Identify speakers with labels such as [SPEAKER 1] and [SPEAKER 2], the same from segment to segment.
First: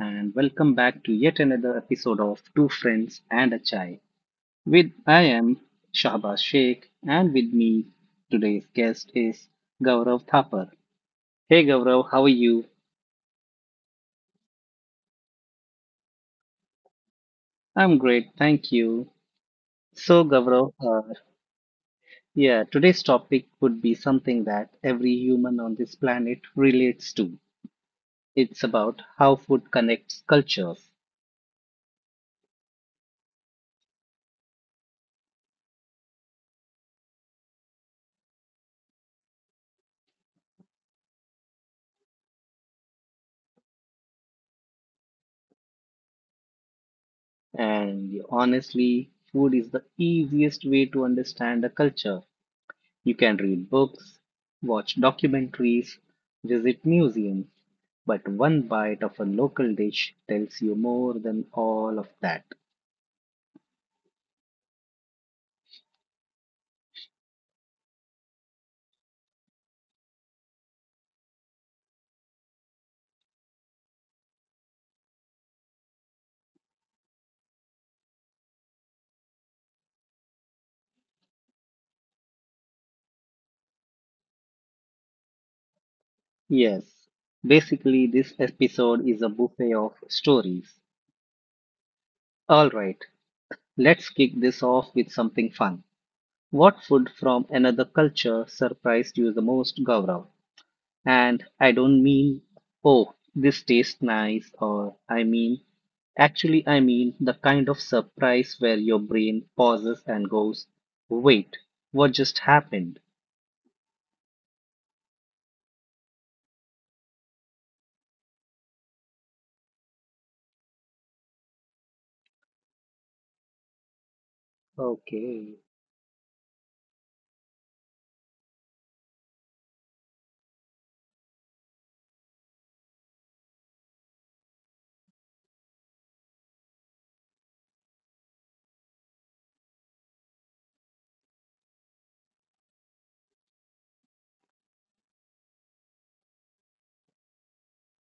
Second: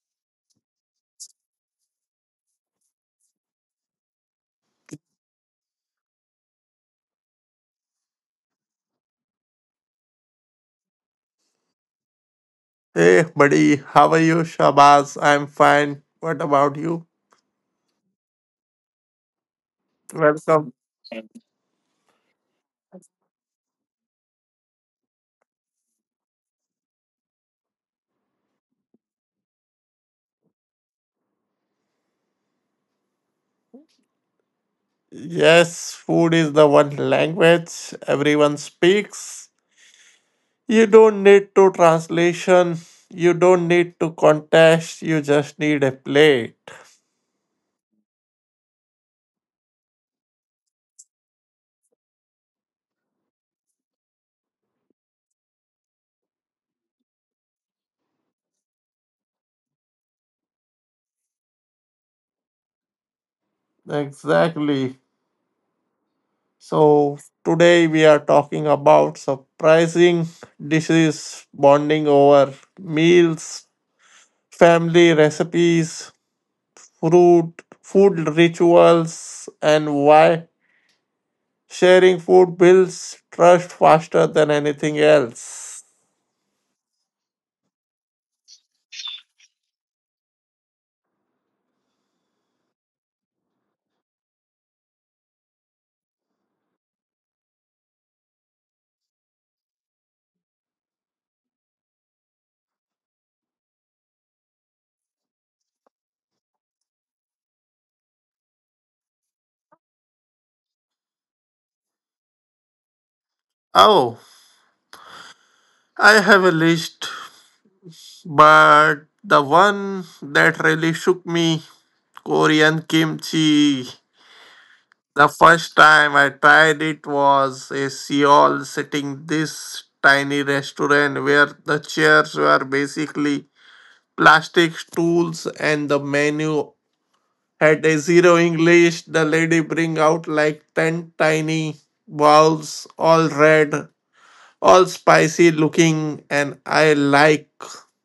[SPEAKER 1] and welcome back to yet another episode of Two Friends and a Chai. With I am Shahbaz Sheikh, and with me today's guest is Gaurav Thapar. Hey, Gaurav, how are you?
[SPEAKER 2] Hey, buddy, how are you? Shabazz, I'm fine. What about you?
[SPEAKER 1] I'm great, thank you. So, Gaurav,
[SPEAKER 2] Welcome.
[SPEAKER 1] yeah, today's topic would be something that every human on this planet relates to. It's about how food connects cultures.
[SPEAKER 2] Yes, food is the one language everyone speaks. You don't need to translation, you don't need to contest, you just need a plate.
[SPEAKER 1] And honestly, food is the easiest way to understand a culture. You can read books, watch documentaries, visit museums, but one bite of a local dish tells you more than all of that.
[SPEAKER 2] Exactly. So, today we are talking about surprising dishes, bonding over meals, family recipes, fruit, food rituals, and why sharing food builds trust faster than anything else.
[SPEAKER 1] Yes, basically, this episode is a buffet of stories. Alright, let's kick this off with something fun. What food from another culture surprised you the most, Gaurav? And I don't mean, oh, this tastes nice, or I mean, actually, I mean the kind of surprise where your brain pauses and goes, wait, what just happened?
[SPEAKER 2] Oh, I have a list, but the one that really shook me Korean kimchi. The
[SPEAKER 1] Okay.
[SPEAKER 2] first time I tried it was a Seoul sitting this tiny restaurant where the chairs were basically plastic stools and the menu at a zero English, the lady bring out like 10 tiny balls, all red, all spicy looking, and I like,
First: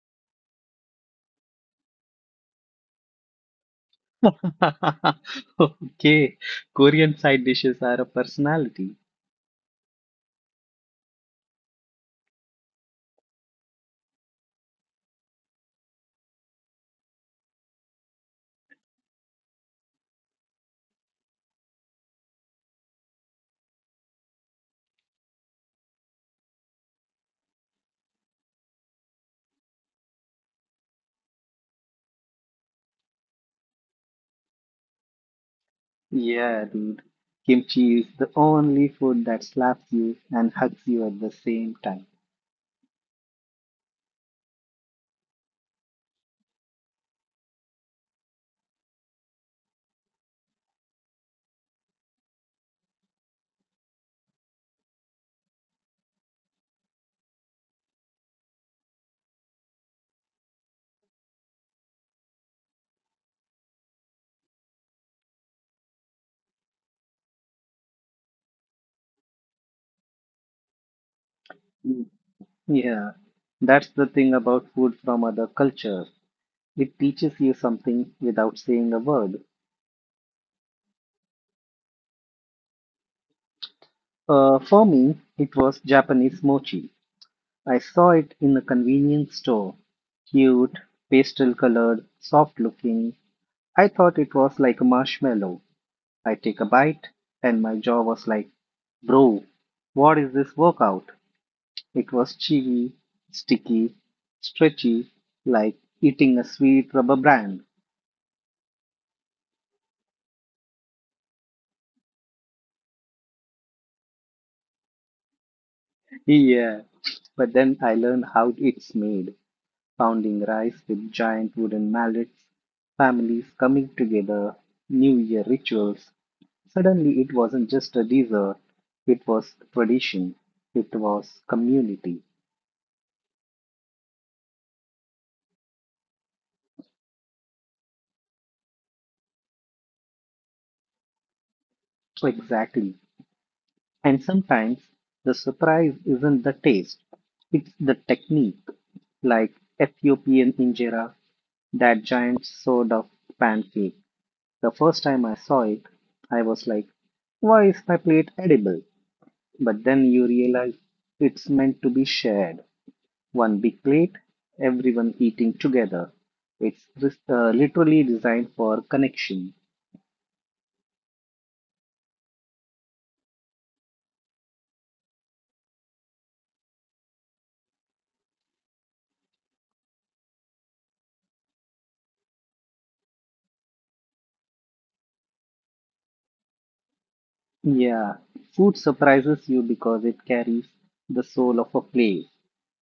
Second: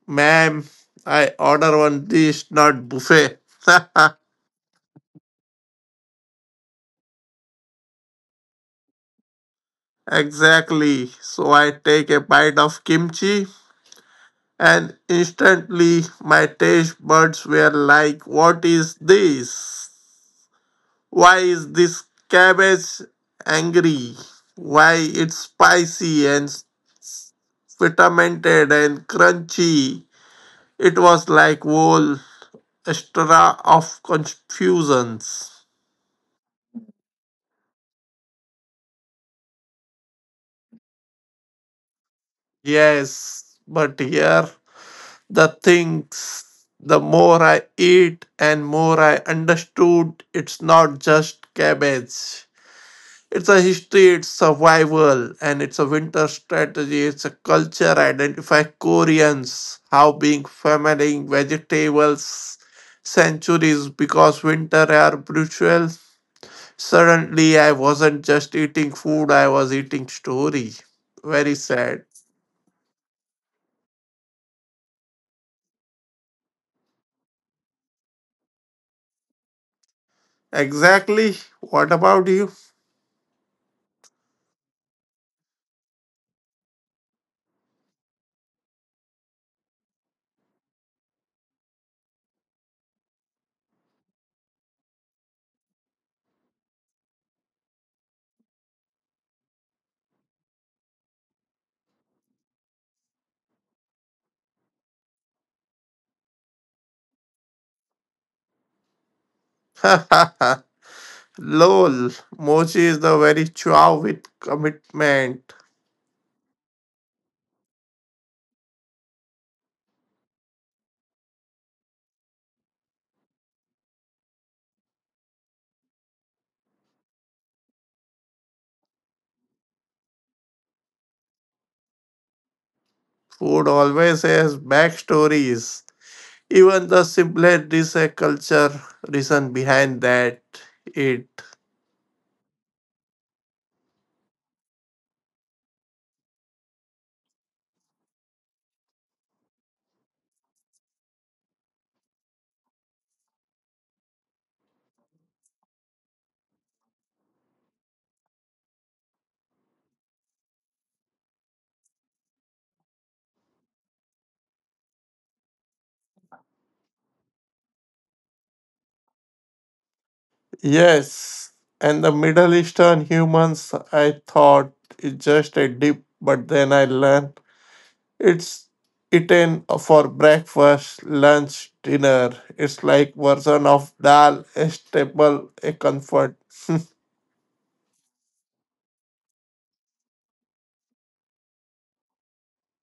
[SPEAKER 2] ma'am, I order one dish, not buffet.
[SPEAKER 1] Okay, Korean side dishes are a personality.
[SPEAKER 2] Exactly. So I take a bite of kimchi, and instantly my taste buds were like, what is this? Why is this cabbage angry? Why it's spicy and fermented and crunchy. It was like whole extra of confusions.
[SPEAKER 1] Yeah, dude. Kimchi is the only food that slaps you and hugs you at the same time.
[SPEAKER 2] Yes, but here the things the more I eat and more I understood it's not just cabbage. It's a history, it's survival, and it's a winter strategy. It's a culture. Identify Koreans how being fermenting vegetables centuries because winter are brutal. Suddenly, I wasn't just eating food, I was eating story. Very sad.
[SPEAKER 1] Mm. Yeah, that's the thing about food from other cultures. It teaches you something without saying a word.
[SPEAKER 2] Exactly. What about you?
[SPEAKER 1] For me, it was Japanese mochi. I saw it in a convenience store. Cute, pastel colored, soft looking. I thought it was like a marshmallow. I take a bite, and my jaw was like, bro, what is this workout? It was chewy, sticky, stretchy, like eating a sweet rubber band.
[SPEAKER 2] Lol. Mochi is the very chow with commitment.
[SPEAKER 1] Yeah, but then I learned how it's made: pounding rice with giant wooden mallets, families coming together, New Year rituals. Suddenly, it wasn't just a dessert, it was tradition, it was community.
[SPEAKER 2] Food always has backstories. Even the simplest dish a culture reason behind that. It.
[SPEAKER 1] Exactly. And sometimes the surprise isn't the taste, it's the technique, like Ethiopian injera, that giant sword of pancake. The first time I saw it, I was like, why is my plate edible? But then you realize it's meant to be shared. One big plate, everyone eating together. It's literally designed for connection.
[SPEAKER 2] Yes. And the Middle Eastern humans, I thought, is just a dip, but then I learned it's eaten for breakfast, lunch, dinner. It's like version of dal, a staple, a comfort.
[SPEAKER 1] Yeah, food surprises you because it carries the soul of a place.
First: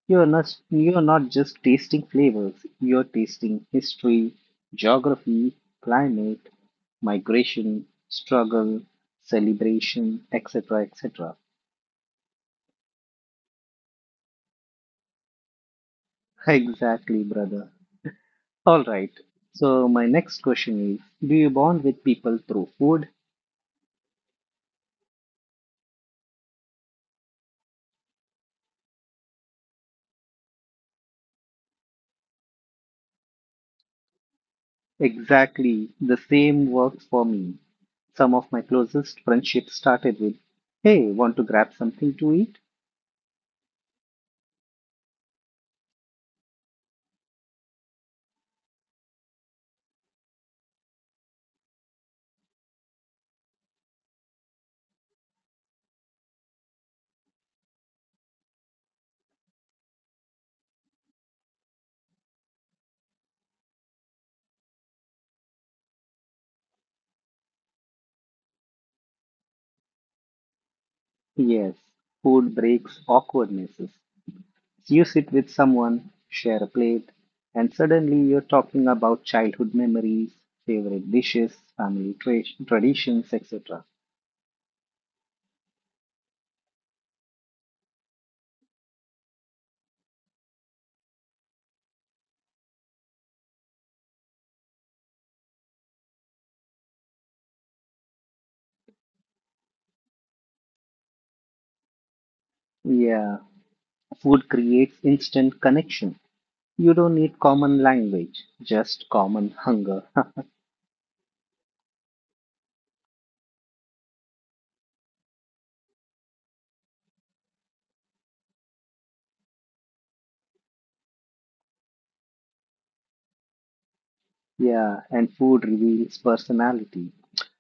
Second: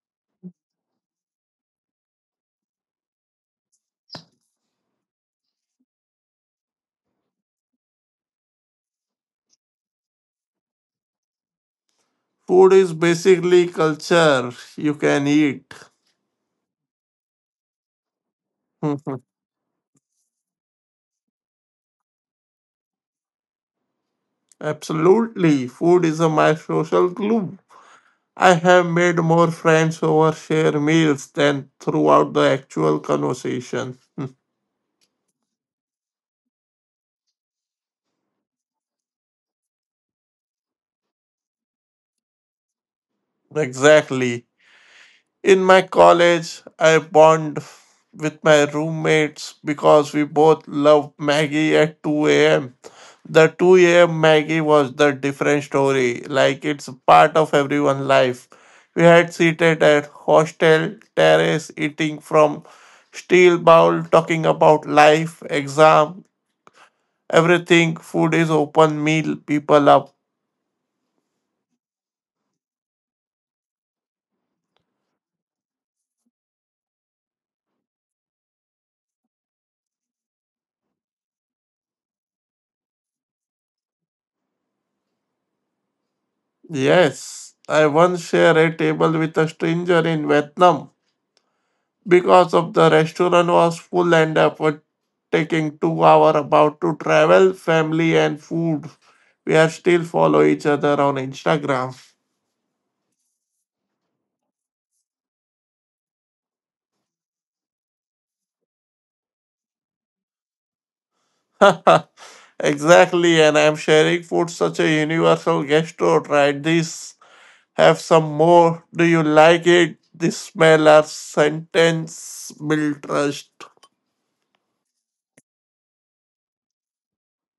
[SPEAKER 1] You're not just tasting flavors, you're tasting history, geography, climate, migration, struggle, celebration, etc., etc.
[SPEAKER 2] Food is basically culture you can eat.
[SPEAKER 1] Exactly, brother. All right.
[SPEAKER 2] Mhm.
[SPEAKER 1] So my next question is, do you bond with people through food?
[SPEAKER 2] Absolutely, food is a, my social glue. I have made more friends over share meals than throughout the actual conversation.
[SPEAKER 1] Exactly. The same works for me. Some of my closest friendships started with, hey, want to grab something to eat?
[SPEAKER 2] Exactly. In my college, I bond with my roommates because we both love Maggie at 2 a.m. The 2 a.m. Maggie was the different story. Like it's a part of everyone's life. We had seated at hostel terrace, eating from steel bowl, talking about life, exam, everything. Food is open meal. People up.
[SPEAKER 1] Yes. Food breaks awkwardnesses. So, you sit with someone, share a plate, and suddenly you're talking about childhood memories, favorite dishes, traditions, etc.
[SPEAKER 2] Yes, I once share a table with a stranger in Vietnam because of the restaurant was full and after taking 2 hour about to travel family and food we are still follow each other on Instagram.
[SPEAKER 1] Yeah, food creates instant connection. You don't need common language, just common hunger.
[SPEAKER 2] Exactly, and I'm sharing food such a universal gastro try this have some more do you like it this smell or sentence build trust.
[SPEAKER 1] Yeah, and food reveals personality.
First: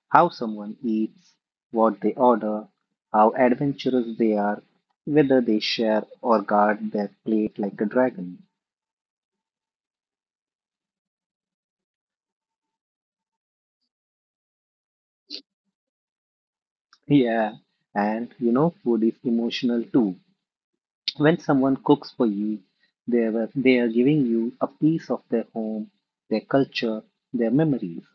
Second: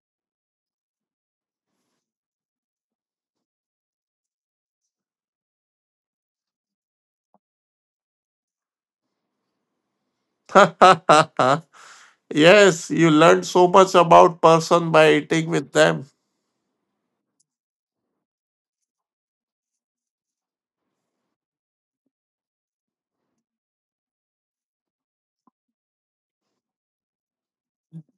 [SPEAKER 1] How someone eats, what they order, how adventurous they are, whether they share or guard their plate like a dragon.
[SPEAKER 2] Yes, you learn so much about person by eating with them.
[SPEAKER 1] Yeah, and you know, food is emotional too. When someone cooks for you, they are giving you a piece of their home, their culture, their memories.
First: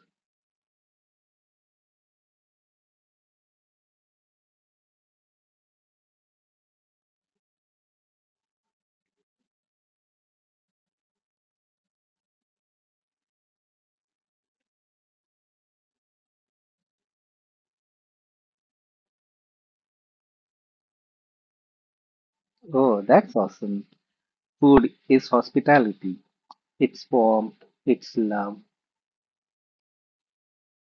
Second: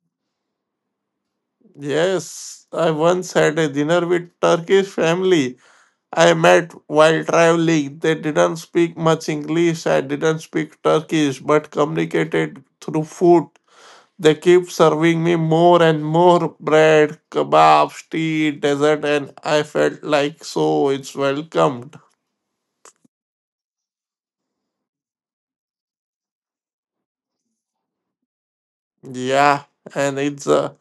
[SPEAKER 2] Yes, I once had a dinner with Turkish family I met while traveling. They didn't speak much English. I didn't speak Turkish, but communicated through food. They kept serving me more and more bread, kebabs, tea, dessert, and I felt like so it's welcomed.
[SPEAKER 1] Oh, that's awesome. Food is hospitality. Its form, its love.
[SPEAKER 2] Yeah, and it's the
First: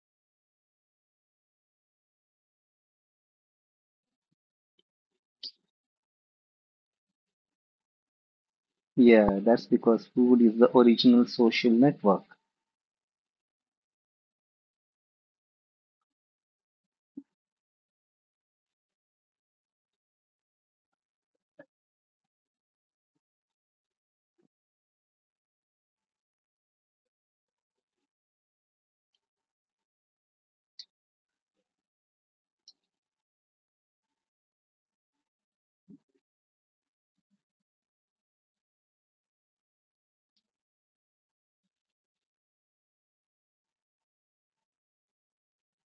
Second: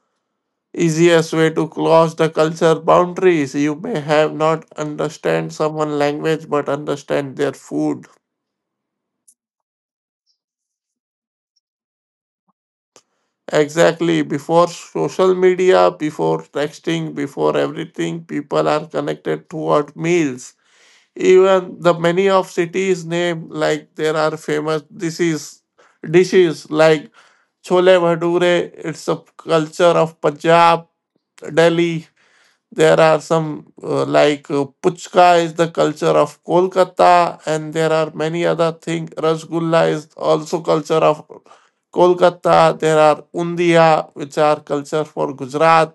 [SPEAKER 2] easiest way to cross the culture boundaries. You may have not understand someone language, but understand their food.
[SPEAKER 1] Yeah, that's because food is the original social network.
[SPEAKER 2] Exactly. Before social media, before texting, before everything, people are connected toward meals. Even the many of cities name like there are famous dishes like chole bhature. It's a culture of Punjab, Delhi. There are some like puchka is the culture of Kolkata, and there are many other things. Rasgulla is also culture of Kolkata. There are undiya, which are culture for Gujarat.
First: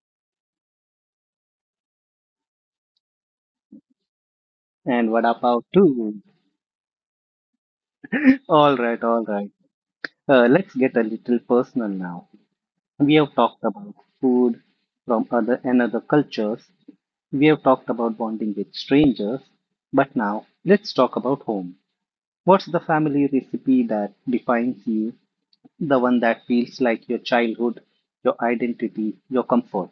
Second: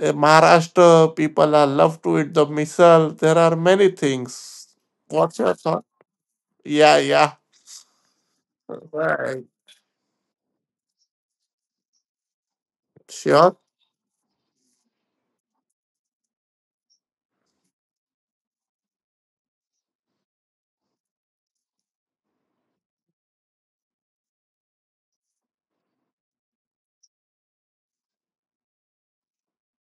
[SPEAKER 2] Maharashtra people are love to eat the misal. There are many things.
[SPEAKER 1] And vada
[SPEAKER 2] What's your
[SPEAKER 1] pav
[SPEAKER 2] thought?
[SPEAKER 1] too.
[SPEAKER 2] Yeah, yeah.
[SPEAKER 1] All right, all
[SPEAKER 2] Right.
[SPEAKER 1] right. Let's get a little personal now. We have
[SPEAKER 2] Sure.
[SPEAKER 1] talked about food from other and other cultures. We have talked about bonding with strangers. But now let's talk about home. What's the family recipe that defines you? The one that feels like your childhood, your identity, your comfort.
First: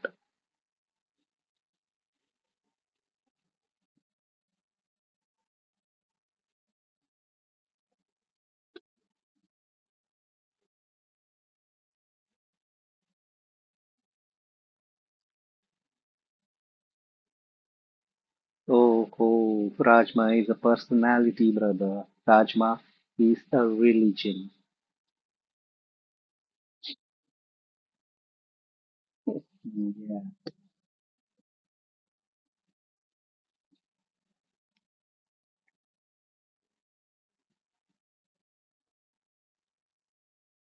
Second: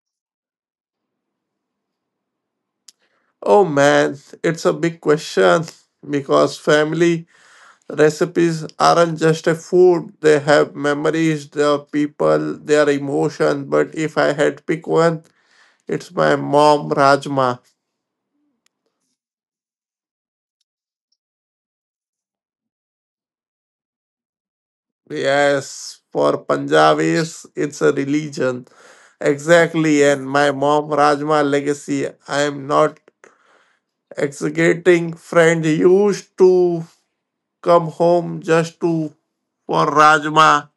[SPEAKER 2] Oh man, it's a big question because family recipes aren't just a food, they have memories, the people, their emotion. But if I had to pick one, it's my mom Rajma.
[SPEAKER 1] Oh, oh, Rajma is a personality, brother. Rajma is a religion.
[SPEAKER 2] Yes, for Punjabis, it's a religion. Exactly,
[SPEAKER 1] Yeah.
[SPEAKER 2] and my mom Rajma legacy. I am not exaggerating. Friends used to come home just to for Rajma.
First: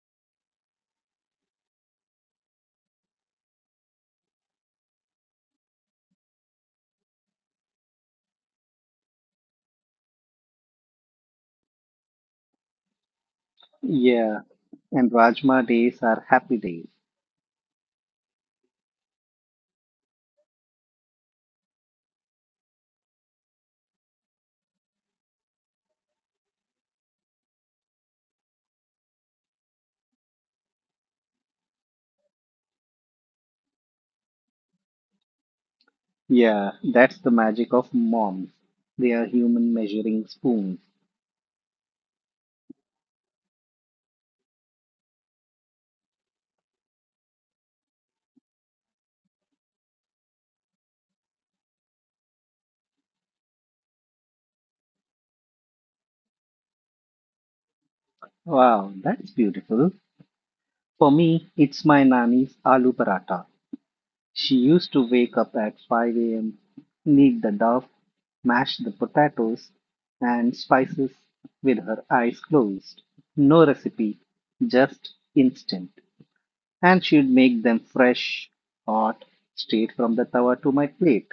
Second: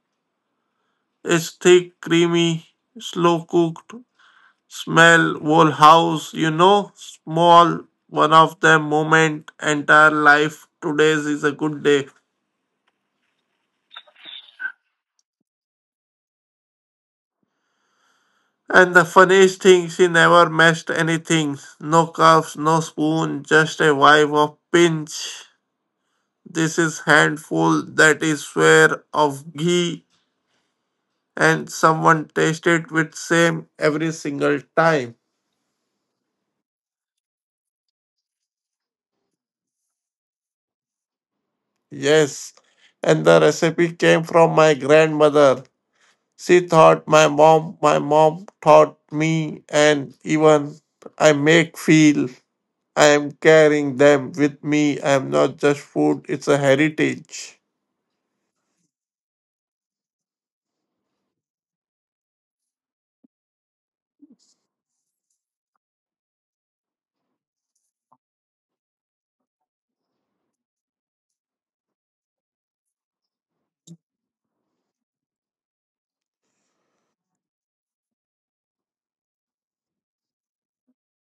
[SPEAKER 2] It's thick, creamy, slow cooked, smell, whole house, you know, small one of them moment, entire life. Today's is a good day.
[SPEAKER 1] Yeah, and Rajma days are happy days.
[SPEAKER 2] And the funniest thing, she never messed anything. No cups, no spoon, just a vibe of pinch. This is handful, that is swear of ghee, and someone tasted with same every single time.
[SPEAKER 1] Yeah, that's the magic of moms. They are human measuring spoons.
[SPEAKER 2] Yes, and the recipe came from my grandmother. She thought my mom taught me, and even I make feel I am carrying them with me. I am not just food, it's a heritage.
[SPEAKER 1] Wow, that's beautiful. For me, it's my nanny's aloo paratha. She used to wake up at 5 a.m., knead the dough, mash the potatoes and spices with her eyes closed. No recipe, just instinct. And she'd make them fresh, hot, straight from the tawa to my plate.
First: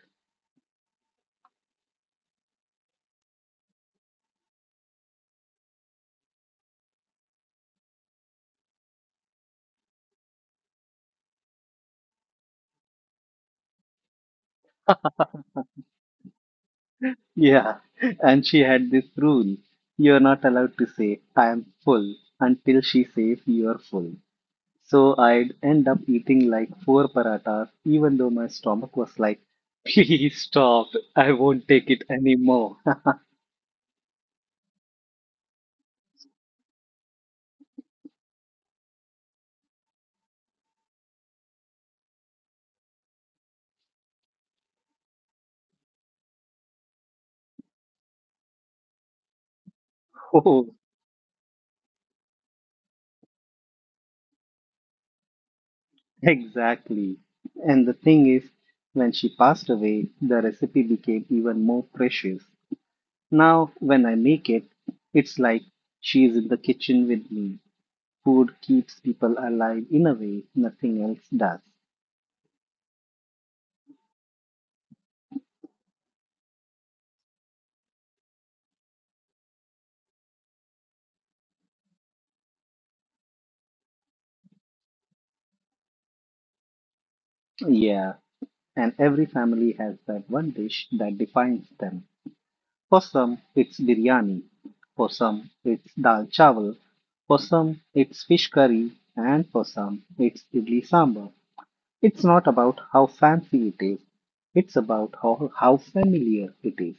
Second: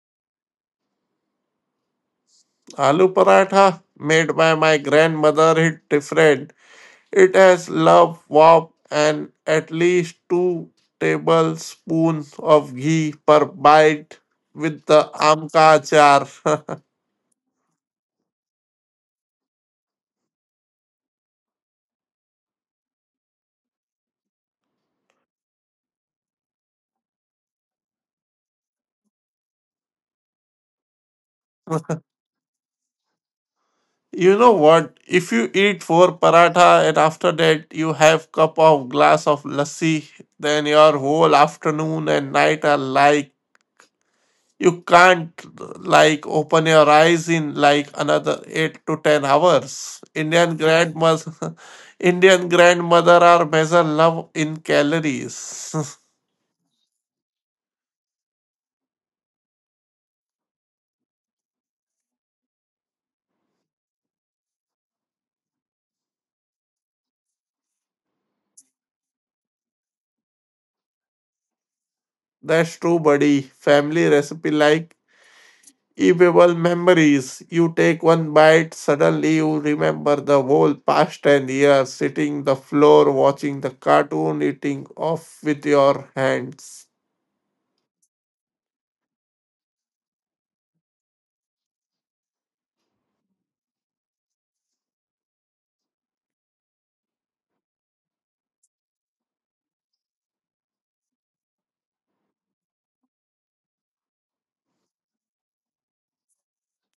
[SPEAKER 2] Aloo paratha, made by my grandmother, hit different. It has love, warmth, and at least 2 tablespoons of ghee per bite with the amka achar.
[SPEAKER 1] Yeah, and she had this rule: you're not allowed to say, I am full, until she says you're full. So I'd end up eating like four parathas, even though my stomach was like, please stop, I won't take it anymore.
[SPEAKER 2] You know what? If you eat four paratha and after that you have cup of glass of lassi, then your whole afternoon and night are like you can't like open your eyes in like another 8 to 10 hours. Indian
[SPEAKER 1] Oh,
[SPEAKER 2] grandmas, Indian grandmother are measure love in calories.
[SPEAKER 1] exactly. And the thing is, when she passed away, the recipe became even more precious. Now, when I make it, it's like she is in the kitchen with me. Food keeps people alive in a way nothing else does.
[SPEAKER 2] That's true, buddy. Family recipe like evil memories. You take one bite, suddenly you remember the whole past 10 years, sitting the floor, watching the cartoon, eating off with your hands.
[SPEAKER 1] Yeah, and every family has that one dish that defines them. For some it's biryani, for some it's dal chawal, for some it's fish curry, and for some it's idli sambar. It's not about how fancy it is, it's about how familiar it is.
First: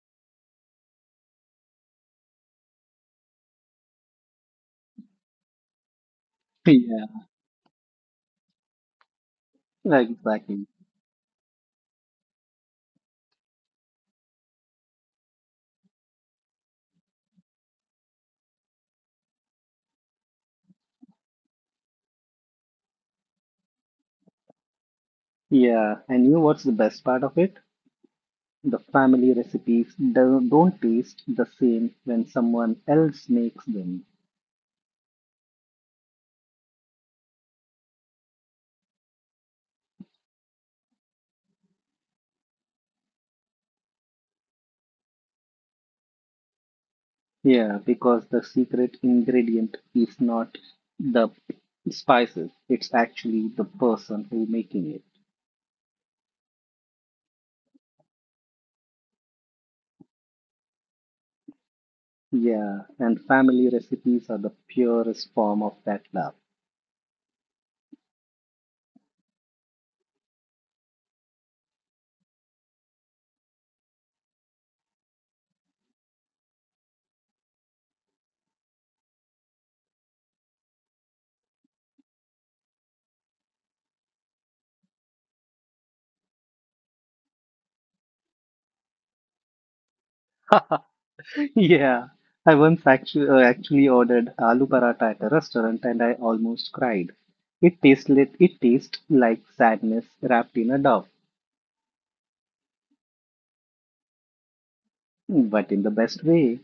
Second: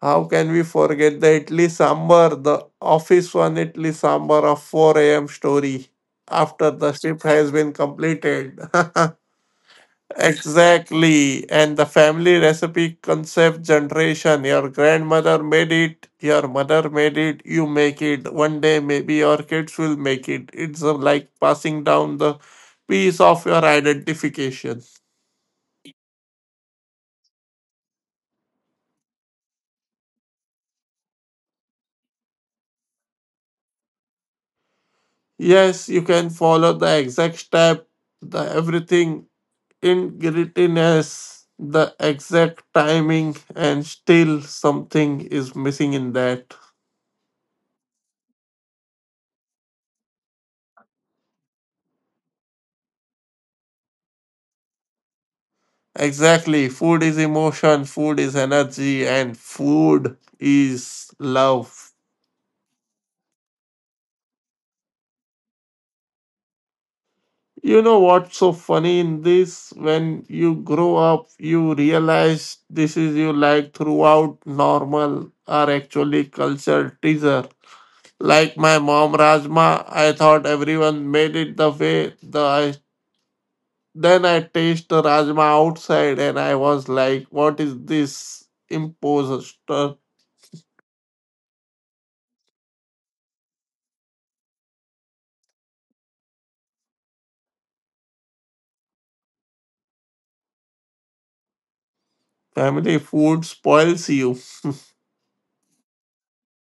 [SPEAKER 2] How can we forget the Idli Sambar, the office one Idli Sambar of 4 a.m. story after the shift has been completed?
[SPEAKER 1] Yeah. Exactly.
[SPEAKER 2] Exactly. And the family recipe concept generation. Your grandmother made it, your mother made it, you make it. One day, maybe your kids will make it. It's like passing down the piece of your identification.
[SPEAKER 1] Yeah, and you know what's the best part of it? The family recipes do don't taste the same when someone else makes them.
[SPEAKER 2] Yes, you can follow the exact step, the everything in grittiness, the exact timing, and still something is missing in that.
[SPEAKER 1] Yeah, because the secret ingredient is not the spices, it's actually the person who making it.
[SPEAKER 2] Exactly. Food is emotion, food is energy, and food is love.
[SPEAKER 1] Yeah, and family recipes are the purest form of that love.
[SPEAKER 2] You know what's so funny in this? When you grow up, you realize this is you like throughout normal are actually cultural teaser. Like my mom rajma, I thought everyone made it the way the I then I taste the rajma outside and I was like, what is this imposter?
[SPEAKER 1] Yeah, I once actually ordered aloo paratha at a restaurant and I almost cried. It tastes like sadness wrapped in a dove,
[SPEAKER 2] Family food spoils you.
[SPEAKER 1] but in the best way.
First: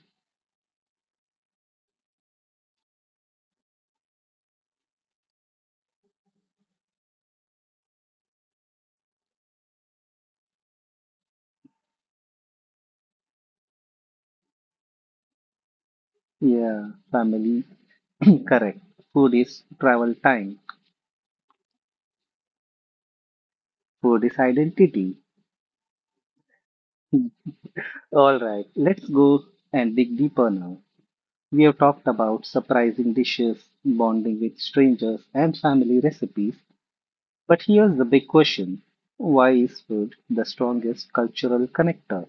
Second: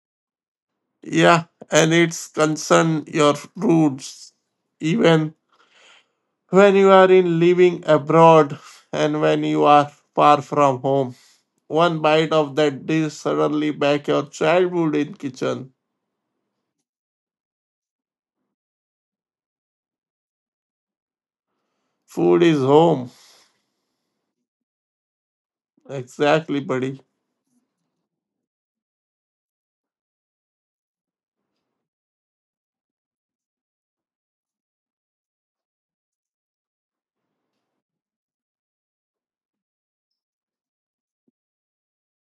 [SPEAKER 2] Yeah, and it's concern your roots even when you are in living abroad and when you are far from home. One bite of that dish suddenly back your childhood in kitchen.
[SPEAKER 1] Yeah, family, correct. Food is travel time.
[SPEAKER 2] Food is home.
[SPEAKER 1] Food is identity.
[SPEAKER 2] Exactly, buddy.
[SPEAKER 1] All right, let's go and dig deeper now. We have talked about surprising dishes, bonding with strangers, and family recipes. But here's the big question: why is food the strongest cultural connector?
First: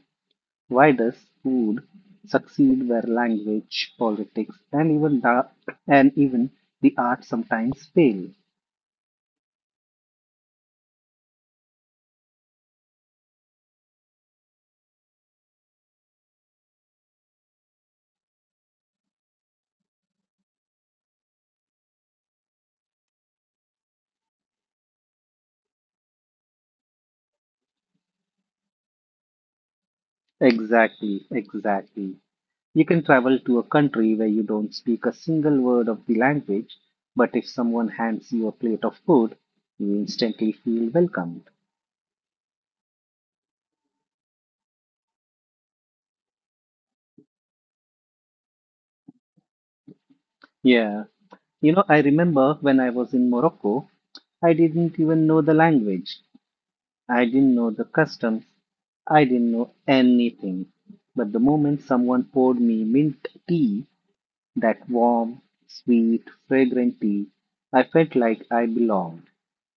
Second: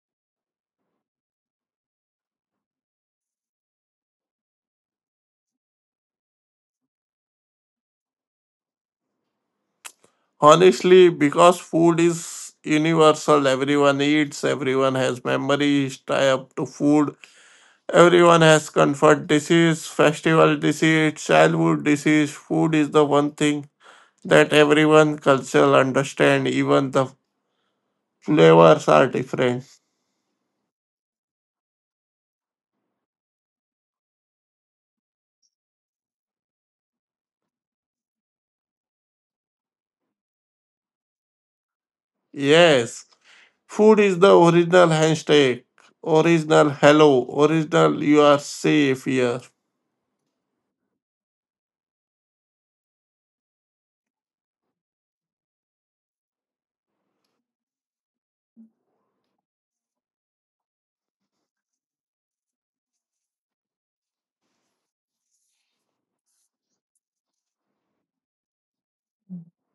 [SPEAKER 1] Why does food succeed where language, politics, and even the art sometimes fail?
[SPEAKER 2] Honestly, because food is universal, everyone eats, everyone has memories tie up to food. Everyone has comfort disease, festival disease, childhood disease. Food is the one thing that everyone cultural understand even the flavors are different.
[SPEAKER 1] Exactly, exactly. You can travel to a country where you don't speak a single word of the language, but if someone hands you a plate of food, you instantly feel welcomed.
[SPEAKER 2] Yes, food is the original handshake, original hello, original you are safe here.
[SPEAKER 1] Yeah, you know, I remember when I was in Morocco, I didn't even know the language, I didn't know the customs, I didn't know anything. But the moment someone poured me mint tea, that warm, sweet, fragrant tea, I felt like I belonged.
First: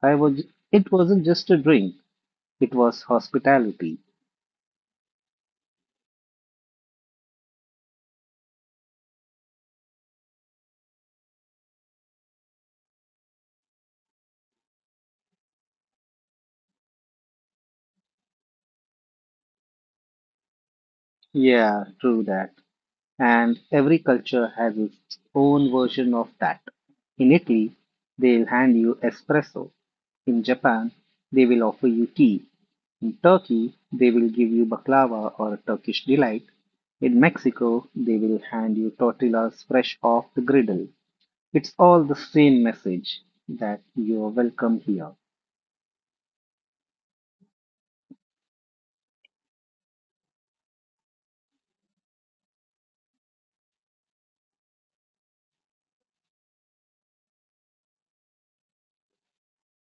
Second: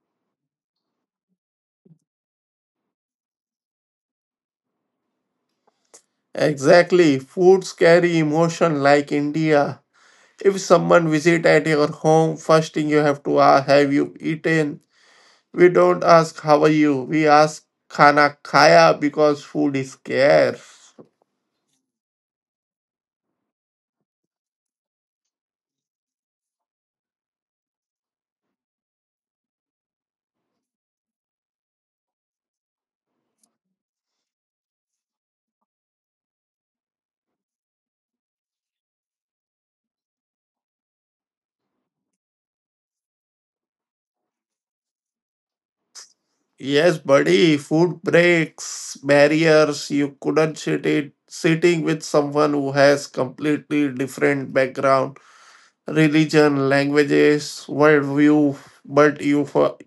[SPEAKER 1] I was It wasn't just a drink, it was hospitality.
[SPEAKER 2] Exactly, foods carry emotion. Like India, if someone visit at your home first thing you have to ask have you eaten. We don't ask how are you, we ask khana khaya, because food is scarce.
[SPEAKER 1] Yeah, true that. And every culture has its own version of that. In Italy, they'll hand you espresso. In Japan, they will offer you tea. In Turkey, they will give you baklava or Turkish delight. In Mexico, they will hand you tortillas fresh off the griddle. It's all the same message, that you are welcome here.
[SPEAKER 2] Yes, buddy, food breaks, barriers, you couldn't sit it sitting with someone who has completely different background, religion, languages, worldview, but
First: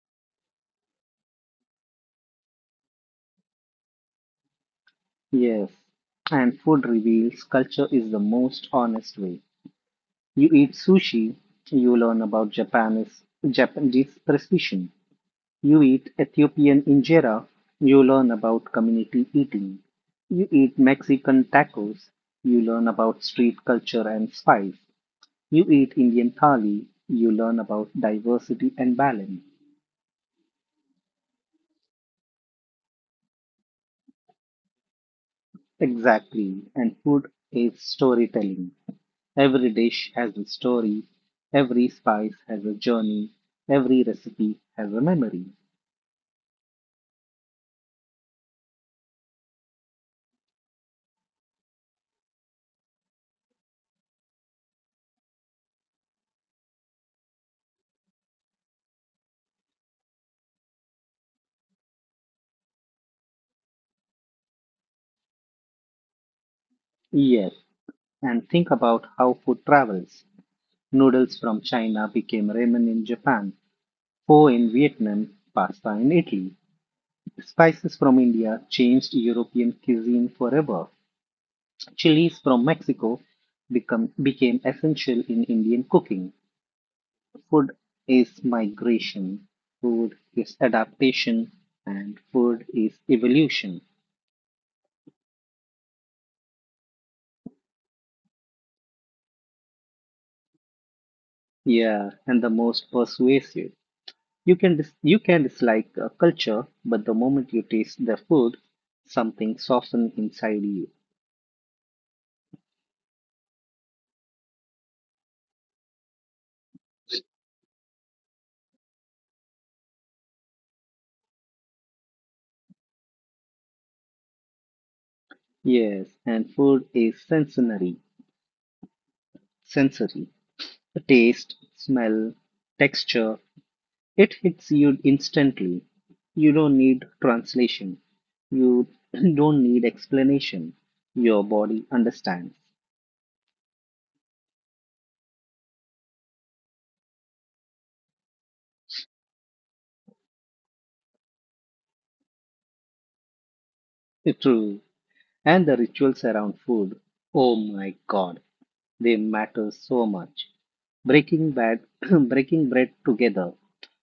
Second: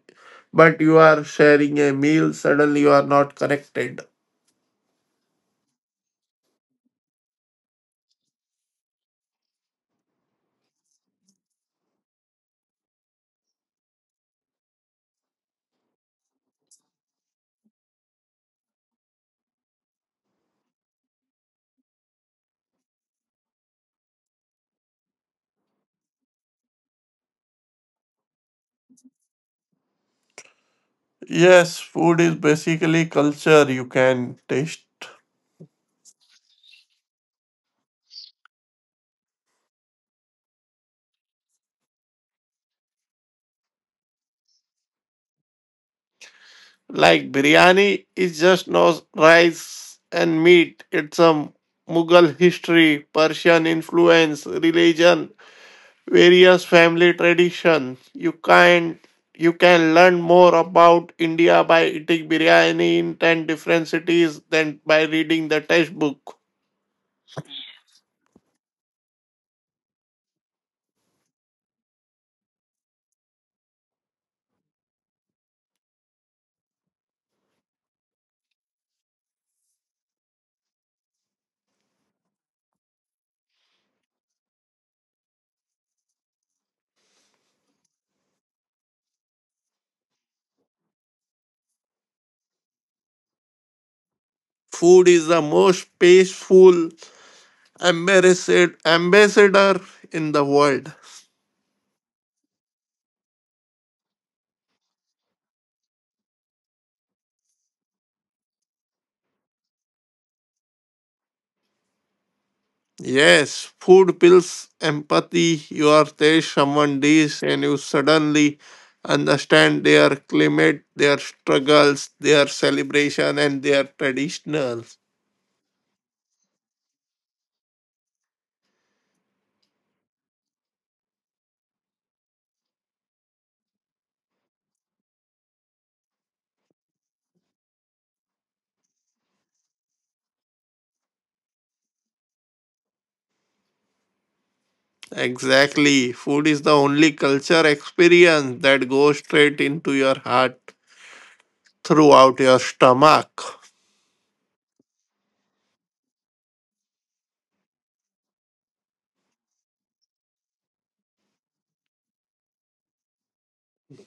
[SPEAKER 2] but you are sharing a meal, suddenly you are not connected.
[SPEAKER 1] Yes, and food reveals culture is the most honest way. You eat sushi, you learn about Japanese precision. You eat Ethiopian injera, you learn about community eating. You eat Mexican tacos, you learn about street culture and spice. You eat Indian thali, you learn about diversity and balance.
[SPEAKER 2] Yes, food is basically culture you can taste.
[SPEAKER 1] Exactly, and food is storytelling. Every dish has a story, every spice has a journey, every recipe has a memory.
[SPEAKER 2] Like biryani is just no rice and meat. It's a Mughal history, Persian influence, religion, various family traditions. You can learn more about India by eating biryani in 10 different cities than by reading the textbook.
[SPEAKER 1] Yes, and think about how food travels. Noodles from China became ramen in Japan, pho in Vietnam, pasta in Italy. Spices from India changed European cuisine forever. Chilies from Mexico became essential in Indian cooking. Food is migration, food is adaptation, and food is evolution.
[SPEAKER 2] Food is the most peaceful ambassador in the world.
[SPEAKER 1] Yeah, and the most persuasive. You can dislike a culture, but the moment you taste their food, something softens inside you.
[SPEAKER 2] Yes, food builds empathy. You are taste someone dish and you suddenly understand their climate, their struggles, their celebration, and their traditional.
[SPEAKER 1] Yes, and food is sensory. The taste, smell, texture, it hits you instantly. You don't need translation. You don't need explanation. Your body understands.
[SPEAKER 2] Exactly. Food is the only culture experience that goes straight into your heart throughout your stomach.
[SPEAKER 1] True. And the rituals around food, oh my god, they matter so much. Breaking bread, breaking bread together,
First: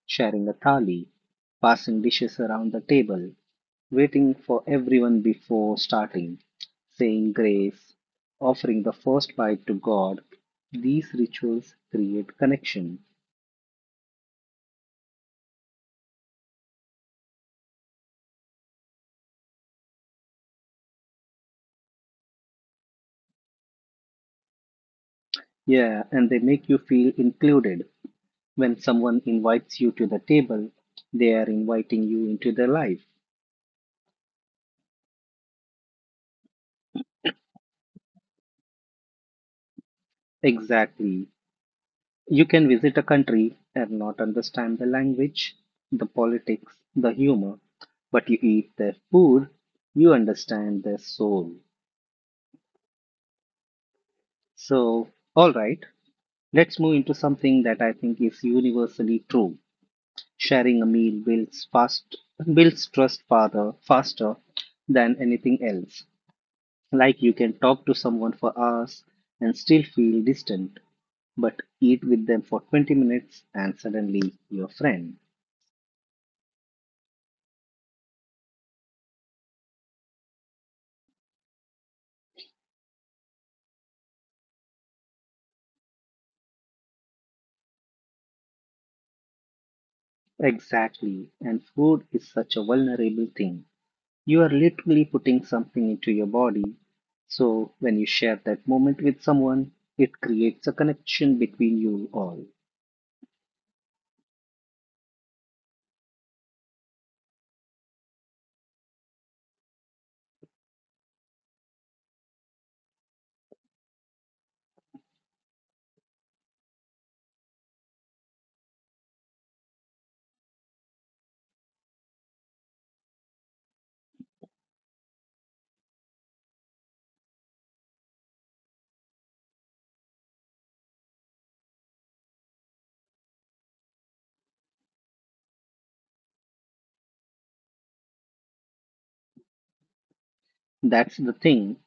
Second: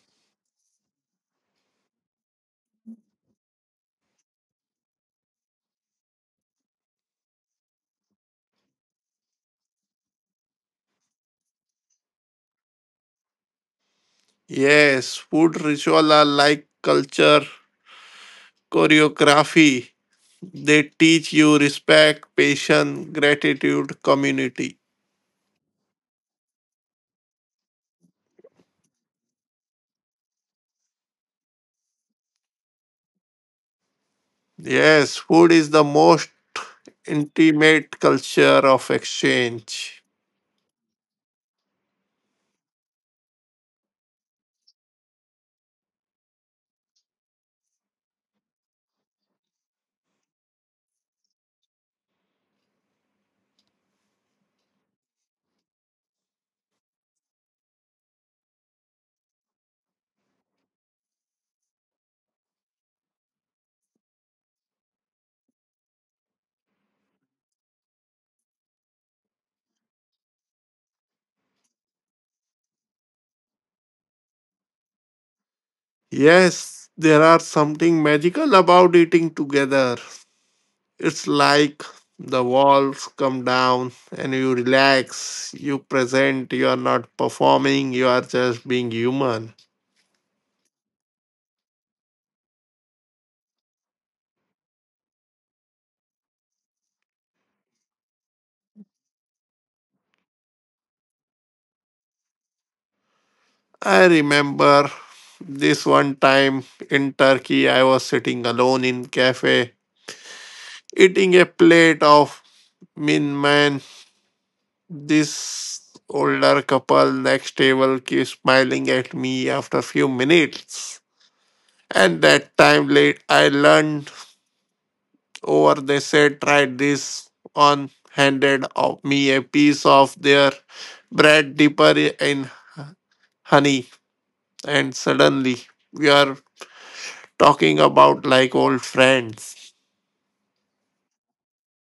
[SPEAKER 1] sharing a thali, passing dishes around the table, waiting for everyone before starting, saying grace, offering the first bite to God. These rituals create connection.
[SPEAKER 2] Yes, food ritual are like culture choreography. They teach you respect, patience, gratitude, community.
[SPEAKER 1] Yeah, and they make you feel included. When someone invites you to the table, they are inviting you into their life.
[SPEAKER 2] Yes, food is the most intimate culture of exchange.
[SPEAKER 1] Exactly. You can visit a country and not understand the language, the politics, the humor, but you eat their food, you understand their soul. So, all right, let's move into something that I think is universally true. Sharing a meal builds trust farther faster than anything else. Like you can talk to someone for hours and still feel distant, but eat with them for 20 minutes and suddenly your friend.
[SPEAKER 2] Yes, there are something magical about eating together. It's like the walls come down and you relax, you present, you are not performing, you are just being human.
[SPEAKER 1] Exactly, and food is such a vulnerable thing. You are literally putting something into your body. So when you share that moment with someone, it creates a connection between you all.
[SPEAKER 2] I remember this one time in Turkey I was sitting alone in cafe eating a plate of min man this older couple next table keeps smiling at me after few minutes and that time late I learned or they said tried this on handed of me a piece of their bread deeper in honey and suddenly we are talking about like old friends.
[SPEAKER 1] That's the thing.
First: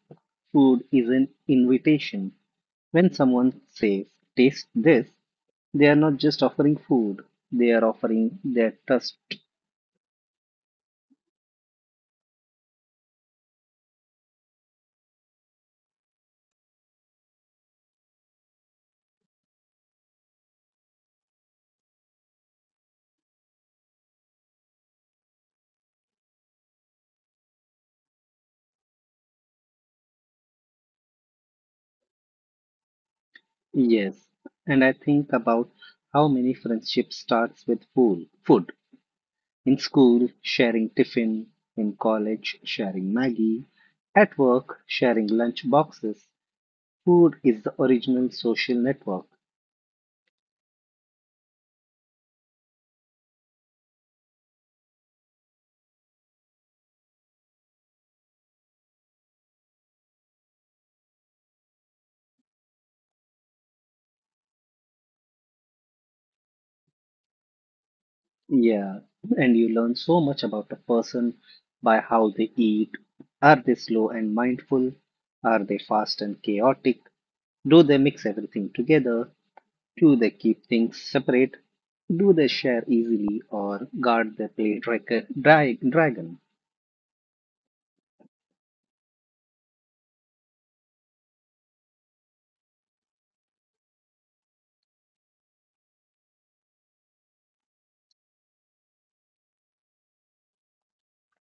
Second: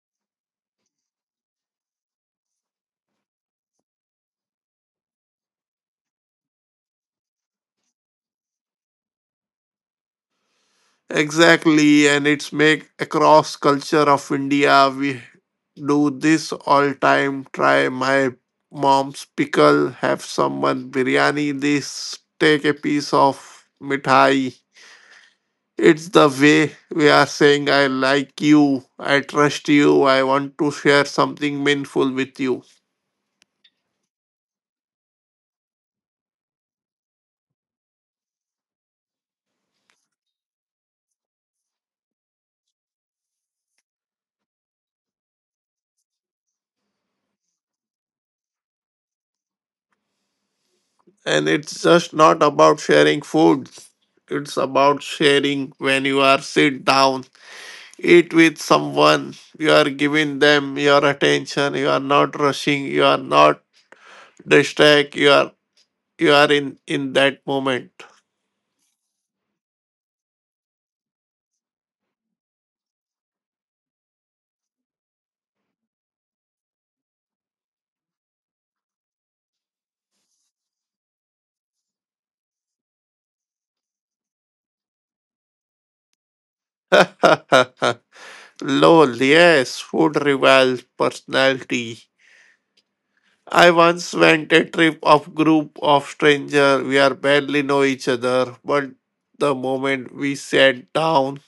[SPEAKER 1] Food is an invitation. When someone says, taste this, they are not just offering food, they are offering their trust.
[SPEAKER 2] Exactly, and it's make across culture of India we do this all time try my mom's pickle have someone biryani this take a piece of mithai. It's the way we are saying, I like you, I trust you, I want to share something meaningful with you.
[SPEAKER 1] Yes, and I think about how many friendships starts with food. Food in school, sharing tiffin; in college, sharing Maggie; at work, sharing lunch boxes. Food is the original social network.
[SPEAKER 2] And it's just not about sharing food, it's about sharing when you are sit down, eat with someone, you are giving them your attention, you are not rushing, you are not distract. You are you are in that moment.
[SPEAKER 1] Yeah, and you learn so much about a person by how they eat. Are they slow and mindful? Are they fast and chaotic? Do they mix everything together? Do they keep things separate? Do they share easily or guard their plate like dragon?
[SPEAKER 2] Lol, yes, food reveals personality. I once went a trip of group of stranger. We are barely know each other, but the moment we sat down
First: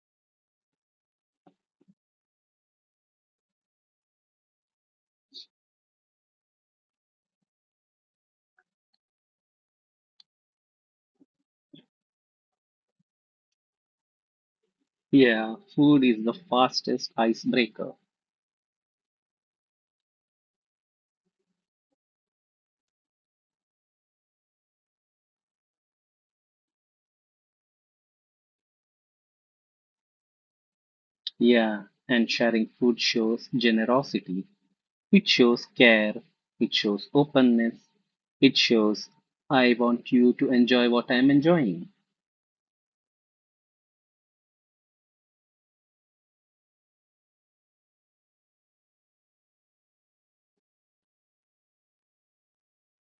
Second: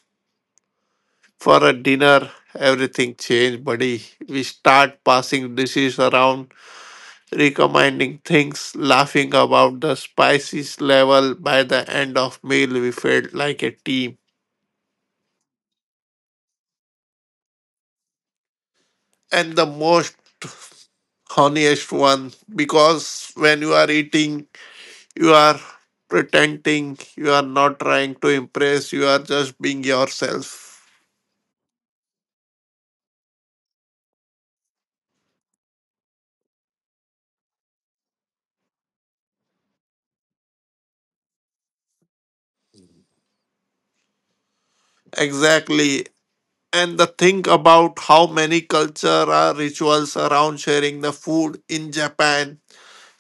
[SPEAKER 2] for a dinner, everything changed, buddy. We start passing dishes around, recommending things, laughing about the spices level. By the end of meal, we felt like a team.
[SPEAKER 1] Yeah, food is the fastest icebreaker.
[SPEAKER 2] And the most honest one, because when you are eating you are pretending, you are not trying to impress, you are just being yourself.
[SPEAKER 1] Yeah, and sharing food shows generosity. It shows care. It shows openness. It shows I want you to enjoy what I'm enjoying.
[SPEAKER 2] Exactly. And the thing about how many culture are rituals around sharing the food in Japan,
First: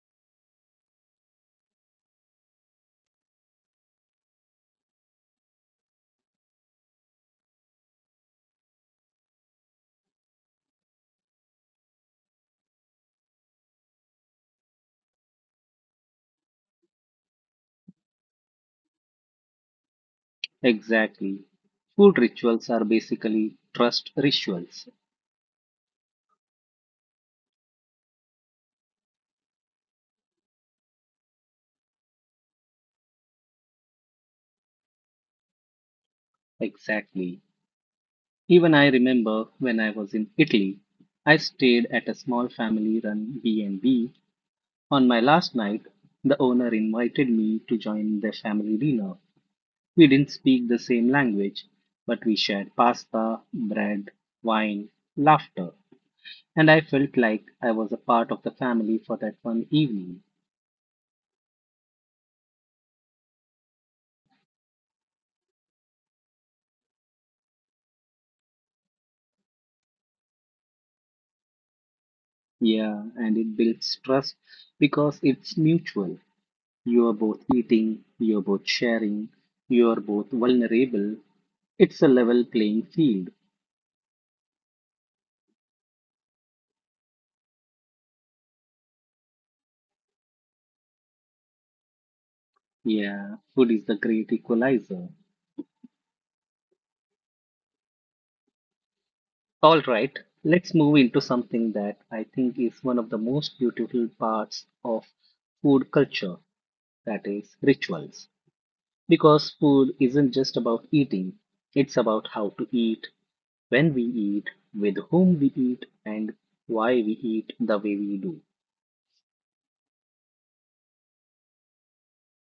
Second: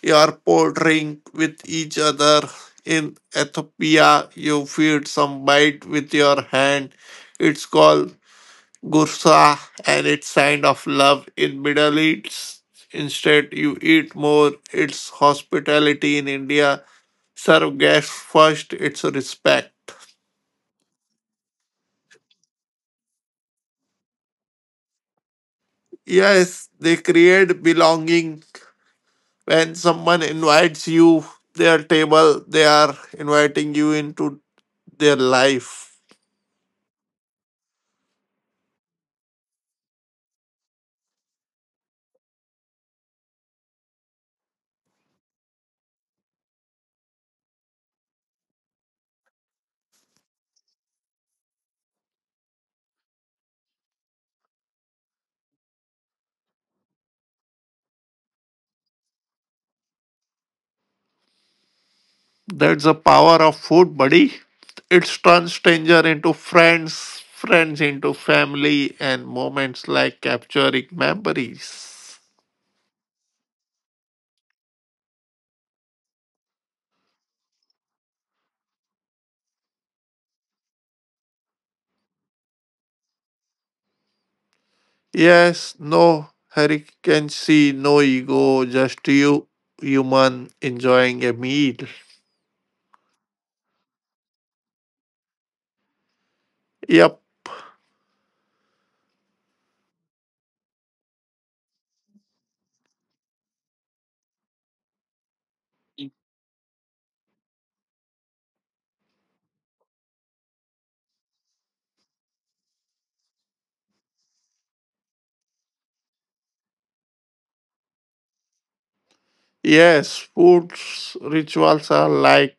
[SPEAKER 2] you are pouring with each other. In Ethiopia, you feed some bite with your hand. It's called gursa and it's sign of love. In Middle East, instead you eat more. It's hospitality in India serve guests first, it's a respect.
[SPEAKER 1] Exactly. Food rituals are basically trust rituals.
[SPEAKER 2] Yes, they create belonging. When someone invites you their table, they are inviting you into their life.
[SPEAKER 1] Exactly. Even I remember when I was in Italy, I stayed at a small family-run B&B. On my last night, the owner invited me to join their family dinner. We didn't speak the same language, but we shared pasta, bread, wine, laughter, and I felt like I was a part of the family for that one evening.
[SPEAKER 2] That's the power of food, buddy. It turns stranger into friends, friends into family, and moments like capturing memories.
[SPEAKER 1] Yeah, and it builds trust because it's mutual. You're both eating, you're both sharing, you're both vulnerable. It's a level playing field.
[SPEAKER 2] Yes, no hurricane, no ego, just you, human, enjoying a meal.
[SPEAKER 1] Yeah, food is the great equalizer.
[SPEAKER 2] Yep.
[SPEAKER 1] All right, let's move into something that I think is one of the most beautiful parts of food culture, that is, rituals. Because food isn't just about eating, it's about how to eat, when we eat, with whom we eat, and why we eat the way we do.
[SPEAKER 2] Yes, sports rituals are like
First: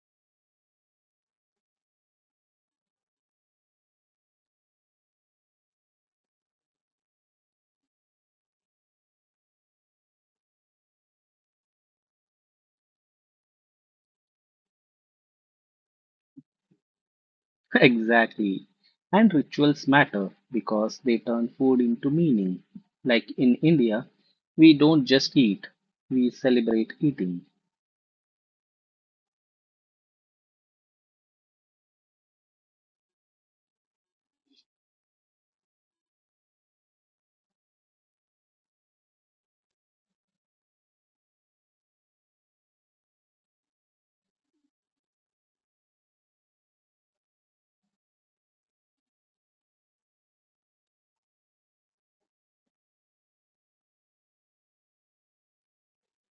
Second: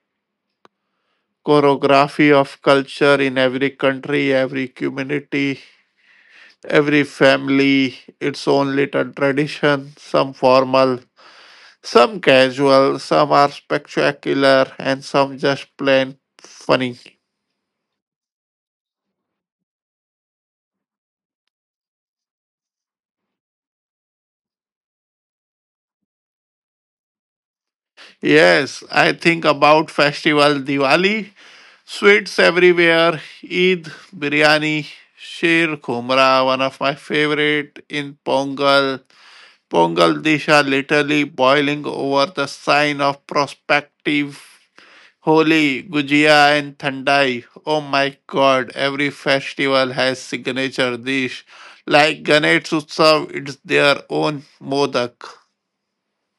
[SPEAKER 2] choreography of culture in every country, every community, every family, its own little tradition, some formal, some casual, some are spectacular, and some just plain funny.
[SPEAKER 1] Exactly. And rituals matter because they turn food into meaning. Like in India, we don't just eat, we celebrate eating.
[SPEAKER 2] Yes, I think about festival Diwali, sweets everywhere, Eid, biryani, Sheer Khumra, one of my favorite in Pongal Disha literally boiling over the sign of prospective Holi, Gujia and Thandai. Oh my god, every festival has signature dish. Like Ganesh Utsav, it's their own modak.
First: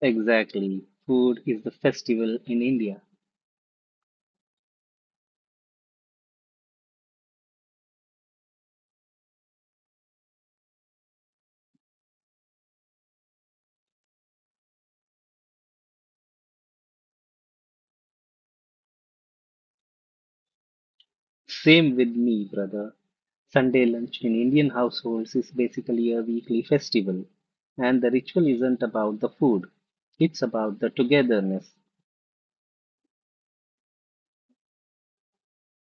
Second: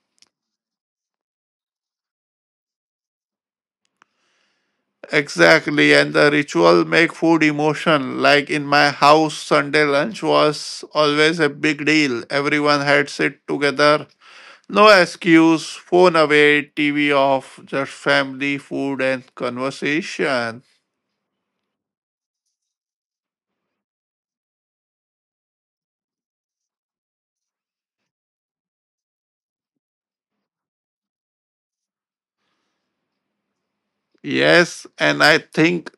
[SPEAKER 1] Exactly. Food is the festival in India.
[SPEAKER 2] Exactly, and the ritual make food emotion. Like in my house, Sunday lunch was always a big deal. Everyone had sit together. No excuse, phone away, TV off, just family, food, and conversation.
[SPEAKER 1] Same with me, brother. Sunday lunch in Indian households is basically a weekly festival. And the ritual isn't about the food, it's about the togetherness.
[SPEAKER 2] Yes, and I think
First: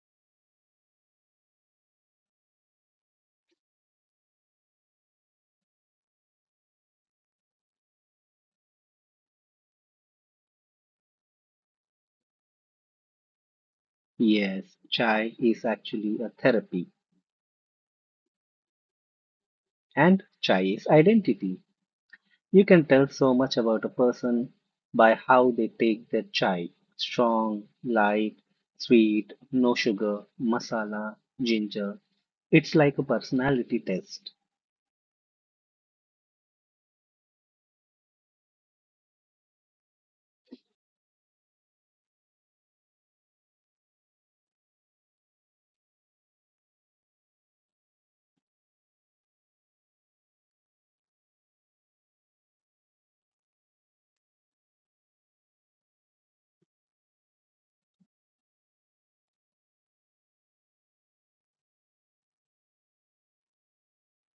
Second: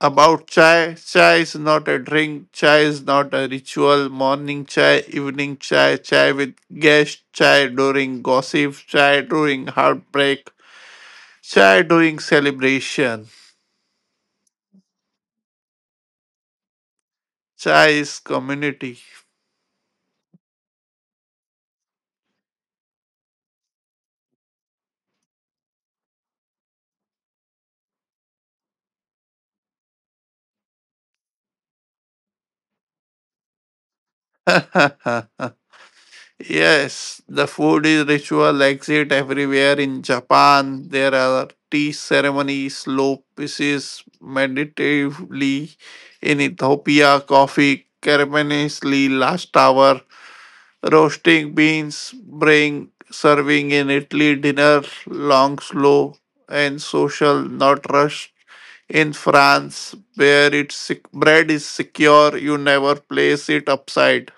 [SPEAKER 2] about chai. Chai is not a drink, chai is not a ritual. Morning chai, evening chai, chai with guests, chai during gossip, chai during heartbreak, chai during celebration.
[SPEAKER 1] Yes, chai is actually a therapy,
[SPEAKER 2] Chai is community.
[SPEAKER 1] and chai is identity. You can tell so much about a person by how they take their chai. Strong, light, sweet, no sugar, masala, ginger. It's like a personality test.
[SPEAKER 2] Yes, the food is ritual exit everywhere in Japan. There are tea ceremonies, slow pieces meditatively. In Ethiopia, coffee ceremoniously last hour. Roasting beans bring serving in Italy dinner long, slow and social, not rushed. In France, where it's bread is secure, you never place it upside.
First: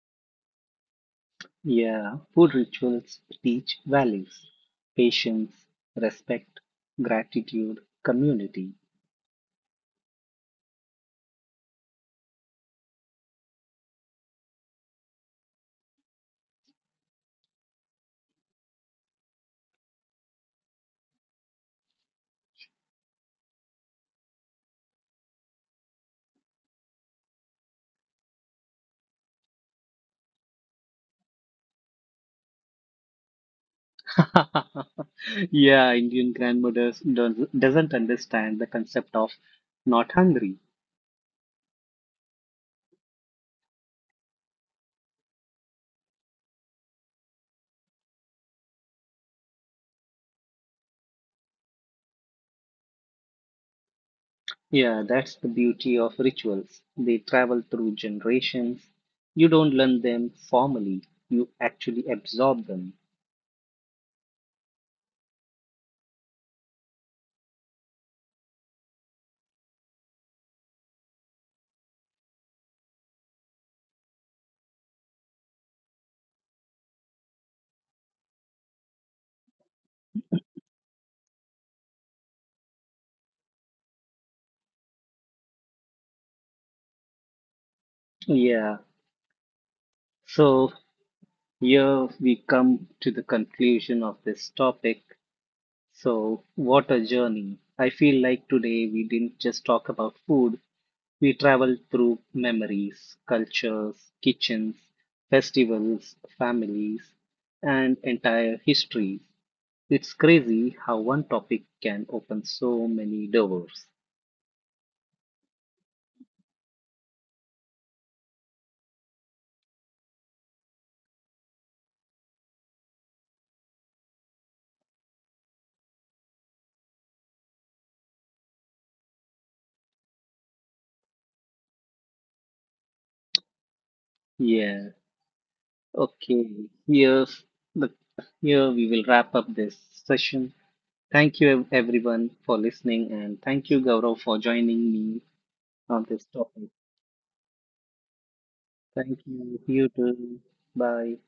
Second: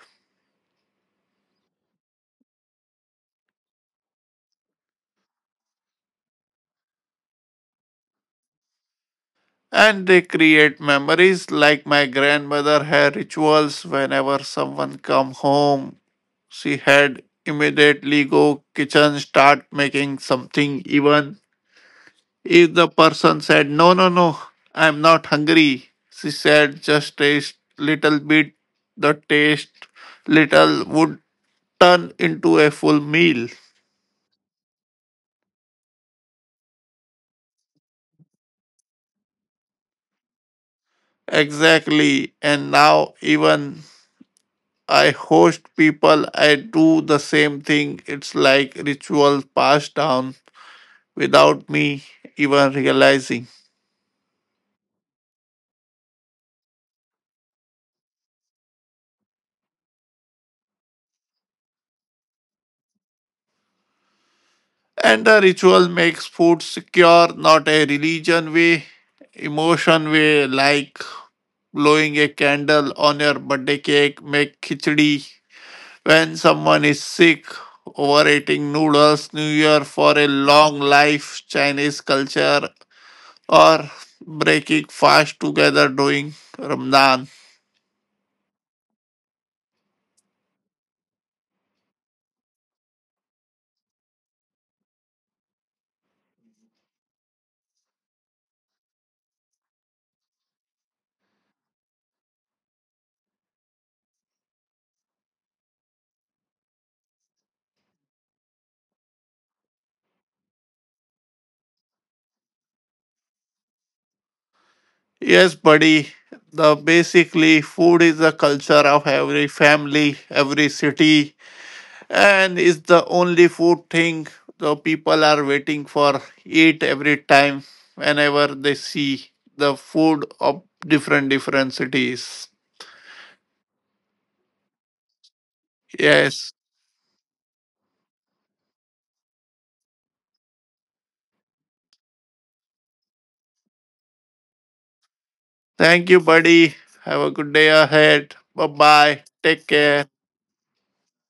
[SPEAKER 1] Yeah, food rituals teach values, patience, respect, gratitude, community.
[SPEAKER 2] And they create memories like my grandmother had rituals whenever someone come home she had immediately go kitchen start making something even if the person said no no no I'm not hungry she said just taste little bit the taste little would turn into a full meal.
[SPEAKER 1] Yeah, Indian grandmothers don't, doesn't understand the concept of not hungry.
[SPEAKER 2] Exactly and now even I host people, I do the same thing. It's like ritual passed down without me even realizing.
[SPEAKER 1] Yeah, that's the beauty of rituals. They travel through generations. You don't learn them formally, you actually absorb them.
[SPEAKER 2] And the ritual makes food secure, not a religion way, emotion way, like blowing a candle on your birthday cake, make khichdi. When someone is sick, overeating noodles, New Year for a long life, Chinese culture, or breaking fast together during Ramadan.
[SPEAKER 1] Yeah, so here we come to the conclusion of this topic. So, what a journey! I feel like today we didn't just talk about food, we traveled through memories, cultures, kitchens, festivals, families, and entire histories. It's crazy how one topic can open so many doors.
[SPEAKER 2] Yes, buddy. The basically food is the culture of every family, every city, and is the only food thing the people are waiting for it every time whenever they see the food of different different cities.
[SPEAKER 1] Yeah. Okay.
[SPEAKER 2] Yes.
[SPEAKER 1] Here's the Here we will wrap up this session. Thank you everyone for listening and thank you Gaurav for joining me on
[SPEAKER 2] Thank you,
[SPEAKER 1] this topic.
[SPEAKER 2] buddy. Have a good day ahead. Bye
[SPEAKER 1] Thank
[SPEAKER 2] bye.
[SPEAKER 1] you.
[SPEAKER 2] Take
[SPEAKER 1] You
[SPEAKER 2] care.
[SPEAKER 1] too. Bye.